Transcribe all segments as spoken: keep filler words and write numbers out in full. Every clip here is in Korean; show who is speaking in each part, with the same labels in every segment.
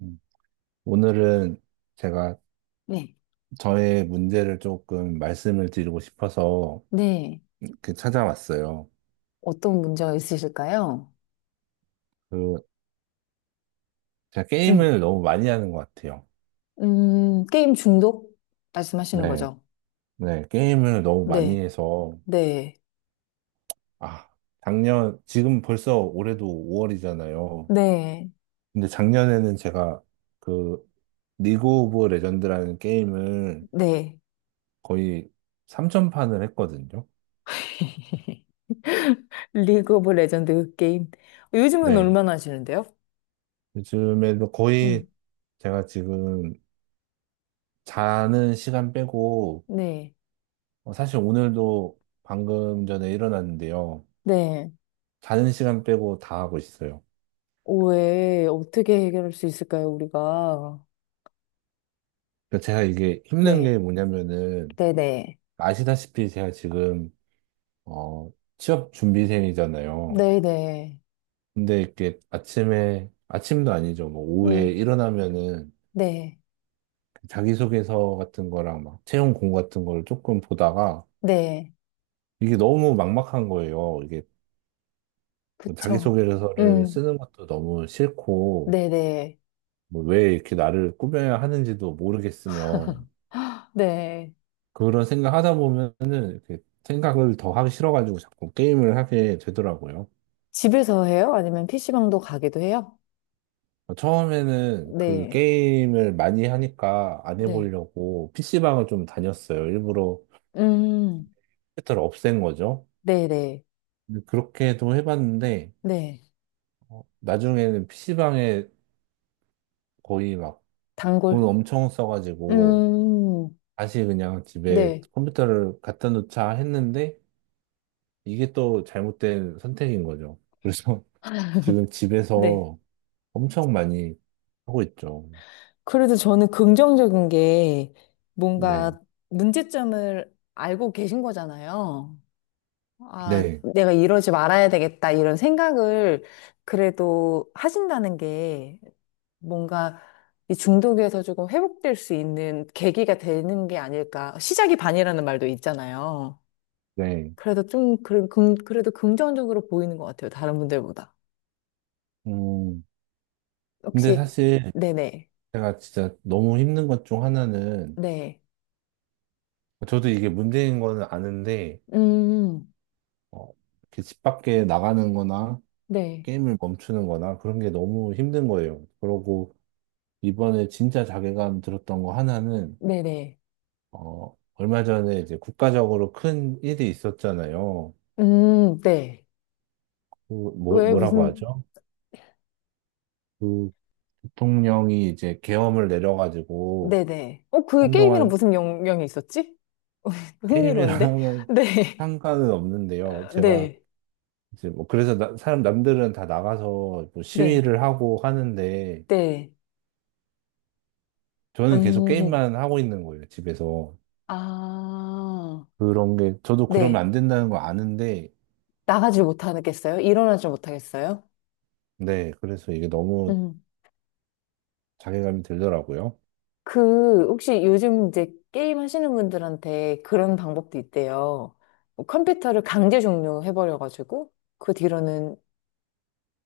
Speaker 1: 음. 오늘은 제가
Speaker 2: 네.
Speaker 1: 저의 문제를 조금 말씀을 드리고 싶어서
Speaker 2: 네.
Speaker 1: 이렇게 찾아왔어요.
Speaker 2: 어떤 문제가 있으실까요?
Speaker 1: 그, 제가
Speaker 2: 음,
Speaker 1: 게임을 너무 많이 하는 것 같아요.
Speaker 2: 음, 게임 중독 말씀하시는
Speaker 1: 네,
Speaker 2: 거죠?
Speaker 1: 네, 게임을 너무 많이
Speaker 2: 네.
Speaker 1: 해서,
Speaker 2: 네.
Speaker 1: 아, 작년, 지금 벌써 올해도 오 월이잖아요.
Speaker 2: 네.
Speaker 1: 근데 작년에는 제가 그, 리그 오브 레전드라는 게임을
Speaker 2: 네.
Speaker 1: 거의 삼천 판을 했거든요.
Speaker 2: 리그 오브 레전드 게임. 요즘은
Speaker 1: 네,
Speaker 2: 얼마나 하시는데요?
Speaker 1: 요즘에도
Speaker 2: 음,
Speaker 1: 거의 제가 지금 자는 시간 빼고,
Speaker 2: 네.
Speaker 1: 어, 사실 오늘도 방금 전에 일어났는데요.
Speaker 2: 네.
Speaker 1: 자는 시간 빼고 다 하고 있어요.
Speaker 2: 왜, 어떻게 해결할 수 있을까요, 우리가?
Speaker 1: 그 제가 이게 힘든 게
Speaker 2: 네.
Speaker 1: 뭐냐면은,
Speaker 2: 네네.
Speaker 1: 아시다시피 제가 지금, 어, 취업 준비생이잖아요.
Speaker 2: 네네.
Speaker 1: 근데 이렇게 아침에, 아침도 아니죠. 뭐 오후에
Speaker 2: 음,
Speaker 1: 일어나면은
Speaker 2: 네.
Speaker 1: 그 자기소개서 같은 거랑 막 채용 공고 같은 걸 조금 보다가
Speaker 2: 네.
Speaker 1: 이게 너무 막막한 거예요. 이게 뭐
Speaker 2: 그쵸.
Speaker 1: 자기소개서를
Speaker 2: 음,
Speaker 1: 쓰는 것도 너무 싫고,
Speaker 2: 네네.
Speaker 1: 뭐 왜 이렇게 나를 꾸며야 하는지도 모르겠으며
Speaker 2: 네. 네.
Speaker 1: 그런 생각하다 보면은 이렇게 생각을 더 하기 싫어가지고 자꾸 게임을 하게 되더라고요.
Speaker 2: 집에서 해요? 아니면 피씨방도 가기도 해요?
Speaker 1: 처음에는 그
Speaker 2: 네,
Speaker 1: 게임을 많이 하니까 안
Speaker 2: 네.
Speaker 1: 해보려고 피시방을 좀 다녔어요. 일부러
Speaker 2: 음,
Speaker 1: 컴퓨터를 없앤 거죠.
Speaker 2: 네네, 네.
Speaker 1: 근데 그렇게도 해봤는데
Speaker 2: 네.
Speaker 1: 어, 나중에는 피시방에 거의 막 돈
Speaker 2: 단골.
Speaker 1: 엄청 써가지고
Speaker 2: 음,
Speaker 1: 다시 그냥 집에
Speaker 2: 네,
Speaker 1: 컴퓨터를 갖다 놓자 했는데 이게 또 잘못된 선택인 거죠. 그래서 지금
Speaker 2: 네.
Speaker 1: 집에서 엄청 많이 하고 있죠.
Speaker 2: 그래도 저는 긍정적인 게
Speaker 1: 네,
Speaker 2: 뭔가 문제점을 알고 계신 거잖아요. 아,
Speaker 1: 네,
Speaker 2: 내가 이러지 말아야 되겠다, 이런 생각을 그래도 하신다는 게 뭔가 이 중독에서 조금 회복될 수 있는 계기가 되는 게 아닐까. 시작이 반이라는 말도 있잖아요.
Speaker 1: 네.
Speaker 2: 그래도 좀, 그, 금, 그래도 긍정적으로 보이는 것 같아요. 다른 분들보다.
Speaker 1: 음, 근데
Speaker 2: 혹시,
Speaker 1: 사실
Speaker 2: 네네,
Speaker 1: 제가 진짜 너무 힘든 것 중 하나는
Speaker 2: 네.
Speaker 1: 저도 이게 문제인 거는 아는데
Speaker 2: 음,
Speaker 1: 어, 이렇게 집 밖에 나가는 거나
Speaker 2: 네,
Speaker 1: 게임을 멈추는 거나 그런 게 너무 힘든 거예요. 그러고 이번에 진짜 자괴감 들었던 거 하나는
Speaker 2: 네네.
Speaker 1: 어, 얼마 전에 이제 국가적으로 큰 일이 있었잖아요.
Speaker 2: 음, 네.
Speaker 1: 그 뭐,
Speaker 2: 왜
Speaker 1: 뭐라고
Speaker 2: 무슨,
Speaker 1: 하죠? 그 부통령이 이제 계엄을 내려가지고
Speaker 2: 네네. 어, 그게 게임이랑
Speaker 1: 한동안
Speaker 2: 무슨 영, 영이 있었지? 흥미로운데?
Speaker 1: 게임이랑은
Speaker 2: 네.
Speaker 1: 상관은 없는데요. 제가
Speaker 2: 네,
Speaker 1: 이제 뭐 그래서 나- 사람 남들은 다 나가서 뭐
Speaker 2: 네,
Speaker 1: 시위를 하고 하는데
Speaker 2: 네.
Speaker 1: 저는 계속
Speaker 2: 음,
Speaker 1: 게임만 하고 있는 거예요, 집에서.
Speaker 2: 아,
Speaker 1: 그런 게 저도 그러면
Speaker 2: 네.
Speaker 1: 안 된다는 거 아는데
Speaker 2: 나가질 못하겠어요? 일어나질 못하겠어요?
Speaker 1: 네, 그래서 이게 너무
Speaker 2: 음.
Speaker 1: 자괴감이 들더라고요.
Speaker 2: 그, 혹시 요즘 이제 게임 하시는 분들한테 그런 방법도 있대요. 뭐 컴퓨터를 강제 종료해버려가지고, 그 뒤로는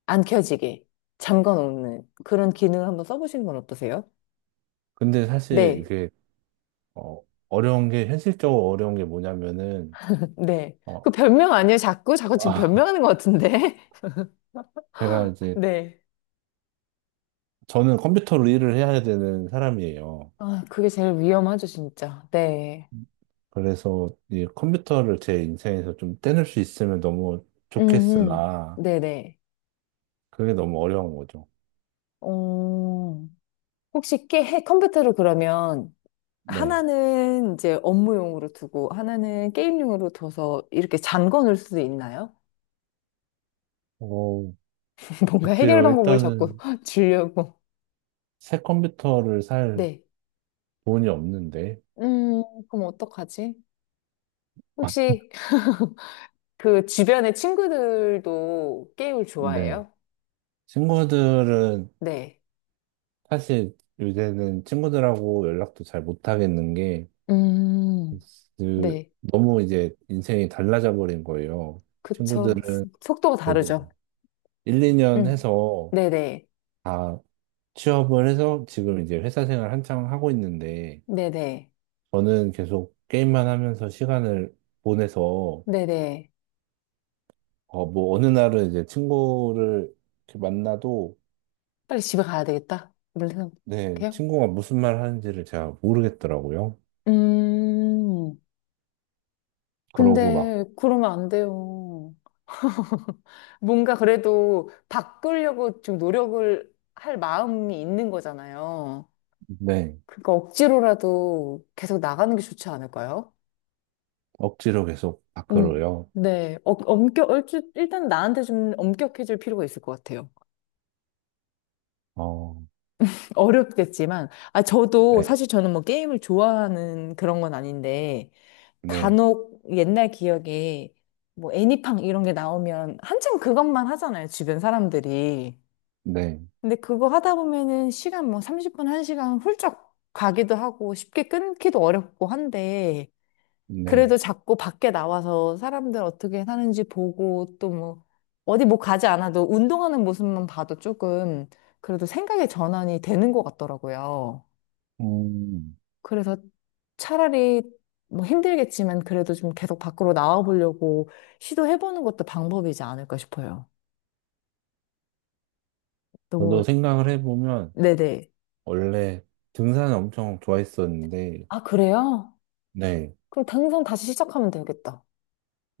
Speaker 2: 안 켜지게 잠궈 놓는 그런 기능을 한번 써보시는 건 어떠세요?
Speaker 1: 근데 사실
Speaker 2: 네,
Speaker 1: 이게 어, 어려운 게 현실적으로 어려운 게 뭐냐면은
Speaker 2: 네. 그
Speaker 1: 어,
Speaker 2: 변명 아니에요? 자꾸? 자꾸 지금 변명하는 것 같은데?
Speaker 1: 제가 이제
Speaker 2: 네.
Speaker 1: 저는 컴퓨터로 일을 해야 되는 사람이에요.
Speaker 2: 아, 그게 제일 위험하죠, 진짜. 네.
Speaker 1: 그래서 이 컴퓨터를 제 인생에서 좀 떼낼 수 있으면 너무
Speaker 2: 음, 음.
Speaker 1: 좋겠으나
Speaker 2: 네네.
Speaker 1: 그게 너무 어려운 거죠.
Speaker 2: 어, 혹시 깨, 해- 컴퓨터를 그러면
Speaker 1: 네.
Speaker 2: 하나는 이제 업무용으로 두고 하나는 게임용으로 둬서 이렇게 잠궈 놓을 수도 있나요?
Speaker 1: 어,
Speaker 2: 뭔가 해결
Speaker 1: 글쎄요.
Speaker 2: 방법을 자꾸
Speaker 1: 일단은
Speaker 2: 주려고.
Speaker 1: 새 컴퓨터를 살
Speaker 2: 네.
Speaker 1: 돈이 없는데.
Speaker 2: 음, 그럼 어떡하지? 혹시 그 주변의 친구들도 게임을
Speaker 1: 네.
Speaker 2: 좋아해요?
Speaker 1: 친구들은
Speaker 2: 네.
Speaker 1: 사실 요새는 친구들하고 연락도 잘 못 하겠는 게
Speaker 2: 음,
Speaker 1: 그,
Speaker 2: 네.
Speaker 1: 너무 이제 인생이 달라져 버린 거예요.
Speaker 2: 그쵸.
Speaker 1: 친구들은
Speaker 2: 속도가
Speaker 1: 그래도
Speaker 2: 다르죠.
Speaker 1: 일 이 년
Speaker 2: 음.
Speaker 1: 해서
Speaker 2: 네네.
Speaker 1: 다 취업을 해서 지금 이제 회사 생활 한창 하고 있는데,
Speaker 2: 네네.
Speaker 1: 저는 계속 게임만 하면서 시간을 보내서,
Speaker 2: 네네.
Speaker 1: 어, 뭐, 어느 날은 이제 친구를 이렇게 만나도,
Speaker 2: 빨리 집에 가야 되겠다. 이런
Speaker 1: 네,
Speaker 2: 생각해요?
Speaker 1: 친구가 무슨 말 하는지를 제가 모르겠더라고요.
Speaker 2: 음,
Speaker 1: 그러고 막,
Speaker 2: 근데 그러면 안 돼요. 뭔가 그래도 바꾸려고 좀 노력을 할 마음이 있는 거잖아요.
Speaker 1: 네,
Speaker 2: 그러니까 억지로라도 계속 나가는 게 좋지 않을까요?
Speaker 1: 억지로 계속
Speaker 2: 음,
Speaker 1: 밖으로요.
Speaker 2: 네. 어, 엄격, 얼추- 일단 나한테 좀 엄격해질 필요가 있을 것 같아요.
Speaker 1: 어,
Speaker 2: 어렵겠지만, 아, 저도
Speaker 1: 네,
Speaker 2: 사실 저는 뭐 게임을 좋아하는 그런 건 아닌데,
Speaker 1: 네,
Speaker 2: 간혹 옛날 기억에 뭐 애니팡 이런 게 나오면 한참 그것만 하잖아요, 주변 사람들이.
Speaker 1: 네,
Speaker 2: 근데 그거 하다 보면은 시간 뭐 삼십 분, 한 시간 훌쩍 가기도 하고 쉽게 끊기도 어렵고 한데,
Speaker 1: 네.
Speaker 2: 그래도 자꾸 밖에 나와서 사람들 어떻게 사는지 보고 또 뭐, 어디 뭐 가지 않아도 운동하는 모습만 봐도 조금 그래도 생각의 전환이 되는 것 같더라고요.
Speaker 1: 음,
Speaker 2: 그래서 차라리 뭐 힘들겠지만 그래도 좀 계속 밖으로 나와 보려고 시도해보는 것도 방법이지 않을까 싶어요.
Speaker 1: 저도
Speaker 2: 너무,
Speaker 1: 생각을 해보면,
Speaker 2: 네네.
Speaker 1: 원래 등산을 엄청 좋아했었는데,
Speaker 2: 아, 그래요?
Speaker 1: 네.
Speaker 2: 그럼 당장 다시 시작하면 되겠다.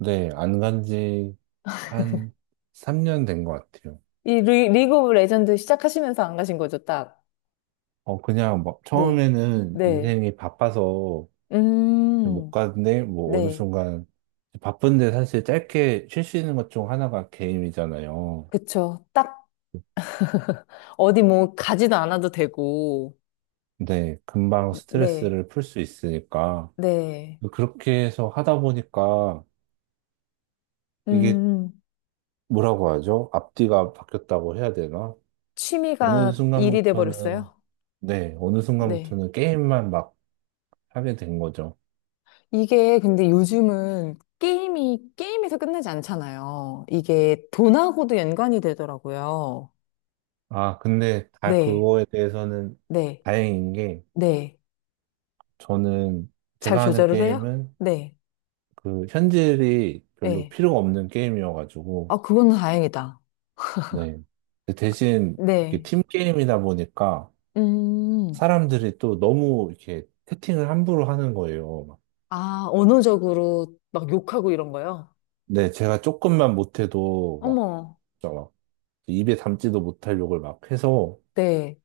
Speaker 1: 네, 안 간지 한 삼 년 된 것 같아요.
Speaker 2: 이 리, 리그 오브 레전드 시작하시면서 안 가신 거죠, 딱?
Speaker 1: 어, 그냥 막
Speaker 2: 네.
Speaker 1: 처음에는
Speaker 2: 네.
Speaker 1: 인생이 바빠서 못
Speaker 2: 음,
Speaker 1: 갔는데, 뭐 어느
Speaker 2: 네.
Speaker 1: 순간 바쁜데 사실 짧게 쉴 수 있는 것 중 하나가 게임이잖아요.
Speaker 2: 그쵸. 딱 어디 뭐 가지도 않아도 되고.
Speaker 1: 네, 금방
Speaker 2: 네.
Speaker 1: 스트레스를 풀 수 있으니까.
Speaker 2: 네.
Speaker 1: 그렇게 해서 하다 보니까 이게
Speaker 2: 음,
Speaker 1: 뭐라고 하죠? 앞뒤가 바뀌었다고 해야 되나? 어느
Speaker 2: 취미가 일이
Speaker 1: 순간부터는,
Speaker 2: 돼버렸어요?
Speaker 1: 네, 어느
Speaker 2: 네.
Speaker 1: 순간부터는 게임만 막 하게 된 거죠.
Speaker 2: 이게 근데 요즘은 게임이 게임에서 끝나지 않잖아요. 이게 돈하고도 연관이 되더라고요.
Speaker 1: 아, 근데 다
Speaker 2: 네,
Speaker 1: 그거에 대해서는
Speaker 2: 네,
Speaker 1: 다행인 게
Speaker 2: 네.
Speaker 1: 저는
Speaker 2: 잘
Speaker 1: 제가 하는
Speaker 2: 조절을 해요?
Speaker 1: 게임은
Speaker 2: 네,
Speaker 1: 그 현질이 별로
Speaker 2: 네.
Speaker 1: 필요가 없는 게임이어가지고
Speaker 2: 아, 그건 다행이다.
Speaker 1: 네. 근데 대신 이렇게
Speaker 2: 네.
Speaker 1: 팀 게임이다 보니까
Speaker 2: 음,
Speaker 1: 사람들이 또 너무 이렇게 채팅을 함부로 하는 거예요. 막.
Speaker 2: 아, 언어적으로 막 욕하고 이런 거요?
Speaker 1: 네, 제가 조금만 못해도 막,
Speaker 2: 어머,
Speaker 1: 진짜 막 입에 담지도 못할 욕을 막 해서
Speaker 2: 네.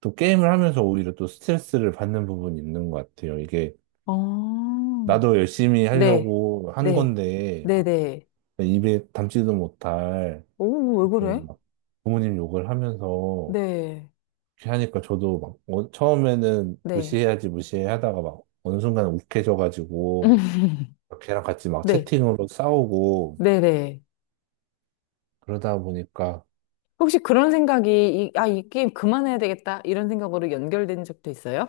Speaker 1: 또 게임을 하면서 오히려 또 스트레스를 받는 부분이 있는 것 같아요. 이게
Speaker 2: 어,
Speaker 1: 나도 열심히
Speaker 2: 네,
Speaker 1: 하려고 한
Speaker 2: 네,
Speaker 1: 건데
Speaker 2: 네, 네.
Speaker 1: 입에 담지도 못할
Speaker 2: 오, 뭐 왜
Speaker 1: 무슨
Speaker 2: 그래?
Speaker 1: 막 부모님 욕을 하면서
Speaker 2: 네,
Speaker 1: 이렇게 하니까 저도 막 어- 처음에는
Speaker 2: 네.
Speaker 1: 무시해야지 무시해 하다가 막 어느 순간 욱해져가지고 걔랑 같이 막
Speaker 2: 네,
Speaker 1: 채팅으로 싸우고
Speaker 2: 네, 네.
Speaker 1: 그러다 보니까
Speaker 2: 혹시 그런 생각이, 이, 아, 이 게임 그만해야 되겠다. 이런 생각으로 연결된 적도 있어요?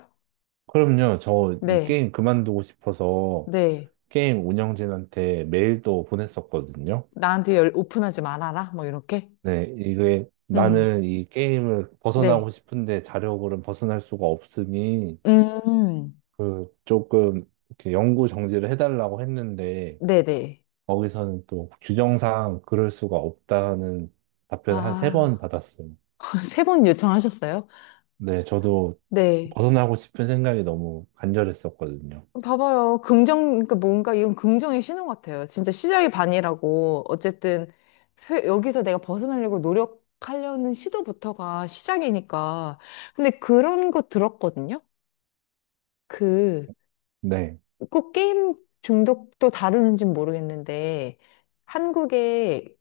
Speaker 1: 그럼요 저이
Speaker 2: 네,
Speaker 1: 게임 그만두고 싶어서
Speaker 2: 네.
Speaker 1: 게임 운영진한테 메일도 보냈었거든요.
Speaker 2: 나한테 열, 오픈하지 말아라. 뭐, 이렇게.
Speaker 1: 네, 이게
Speaker 2: 음,
Speaker 1: 나는 이 게임을 벗어나고
Speaker 2: 네.
Speaker 1: 싶은데 자력으로는 벗어날 수가 없으니
Speaker 2: 음,
Speaker 1: 그 조금 이렇게 영구 정지를 해달라고 했는데
Speaker 2: 네네.
Speaker 1: 거기서는 또 규정상 그럴 수가 없다는 답변을 한 세 번
Speaker 2: 아,
Speaker 1: 받았어요.
Speaker 2: 세 번 요청하셨어요?
Speaker 1: 네, 저도
Speaker 2: 네.
Speaker 1: 벗어나고 싶은 생각이 너무 간절했었거든요.
Speaker 2: 봐봐요. 긍정, 그러니까 뭔가 이건 긍정의 신호 같아요. 진짜 시작이 반이라고. 어쨌든, 회- 여기서 내가 벗어나려고 노력하려는 시도부터가 시작이니까. 근데 그런 거 들었거든요? 그,
Speaker 1: 네,
Speaker 2: 꼭 게임 중독도 다루는지는 모르겠는데, 한국에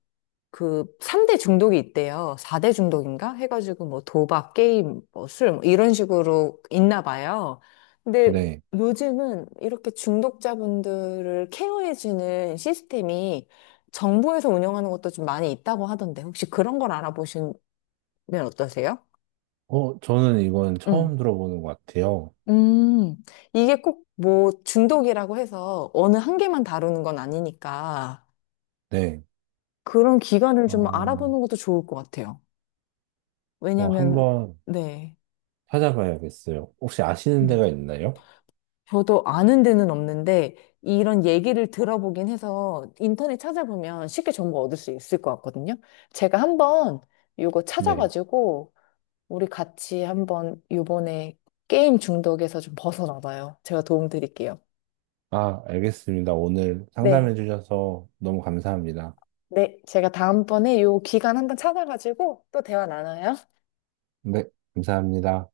Speaker 2: 그 삼 대 중독이 있대요. 사 대 중독인가? 해가지고 뭐 도박, 게임, 뭐 술, 뭐 이런 식으로 있나 봐요. 근데
Speaker 1: 네.
Speaker 2: 요즘은 이렇게 중독자분들을 케어해주는 시스템이 정부에서 운영하는 것도 좀 많이 있다고 하던데, 혹시 그런 걸 알아보시면 어떠세요?
Speaker 1: 어, 저는 이건
Speaker 2: 음.
Speaker 1: 처음 들어보는 것 같아요.
Speaker 2: 음, 이게 꼭 뭐 중독이라고 해서 어느 한 개만 다루는 건 아니니까.
Speaker 1: 네.
Speaker 2: 그런 기간을 좀
Speaker 1: 어,
Speaker 2: 알아보는 것도 좋을 것 같아요.
Speaker 1: 어,
Speaker 2: 왜냐면,
Speaker 1: 한번
Speaker 2: 네.
Speaker 1: 찾아봐야겠어요. 혹시 아시는
Speaker 2: 음.
Speaker 1: 데가 있나요?
Speaker 2: 저도 아는 데는 없는데, 이런 얘기를 들어보긴 해서 인터넷 찾아보면 쉽게 정보 얻을 수 있을 것 같거든요. 제가 한번 이거
Speaker 1: 네.
Speaker 2: 찾아가지고, 우리 같이 한번 요번에 게임 중독에서 좀 벗어나봐요. 제가 도움 드릴게요.
Speaker 1: 아, 알겠습니다. 오늘 상담해
Speaker 2: 네.
Speaker 1: 주셔서 너무 감사합니다.
Speaker 2: 네. 제가 다음번에 요 기간 한번 찾아가지고 또 대화 나눠요.
Speaker 1: 네, 감사합니다.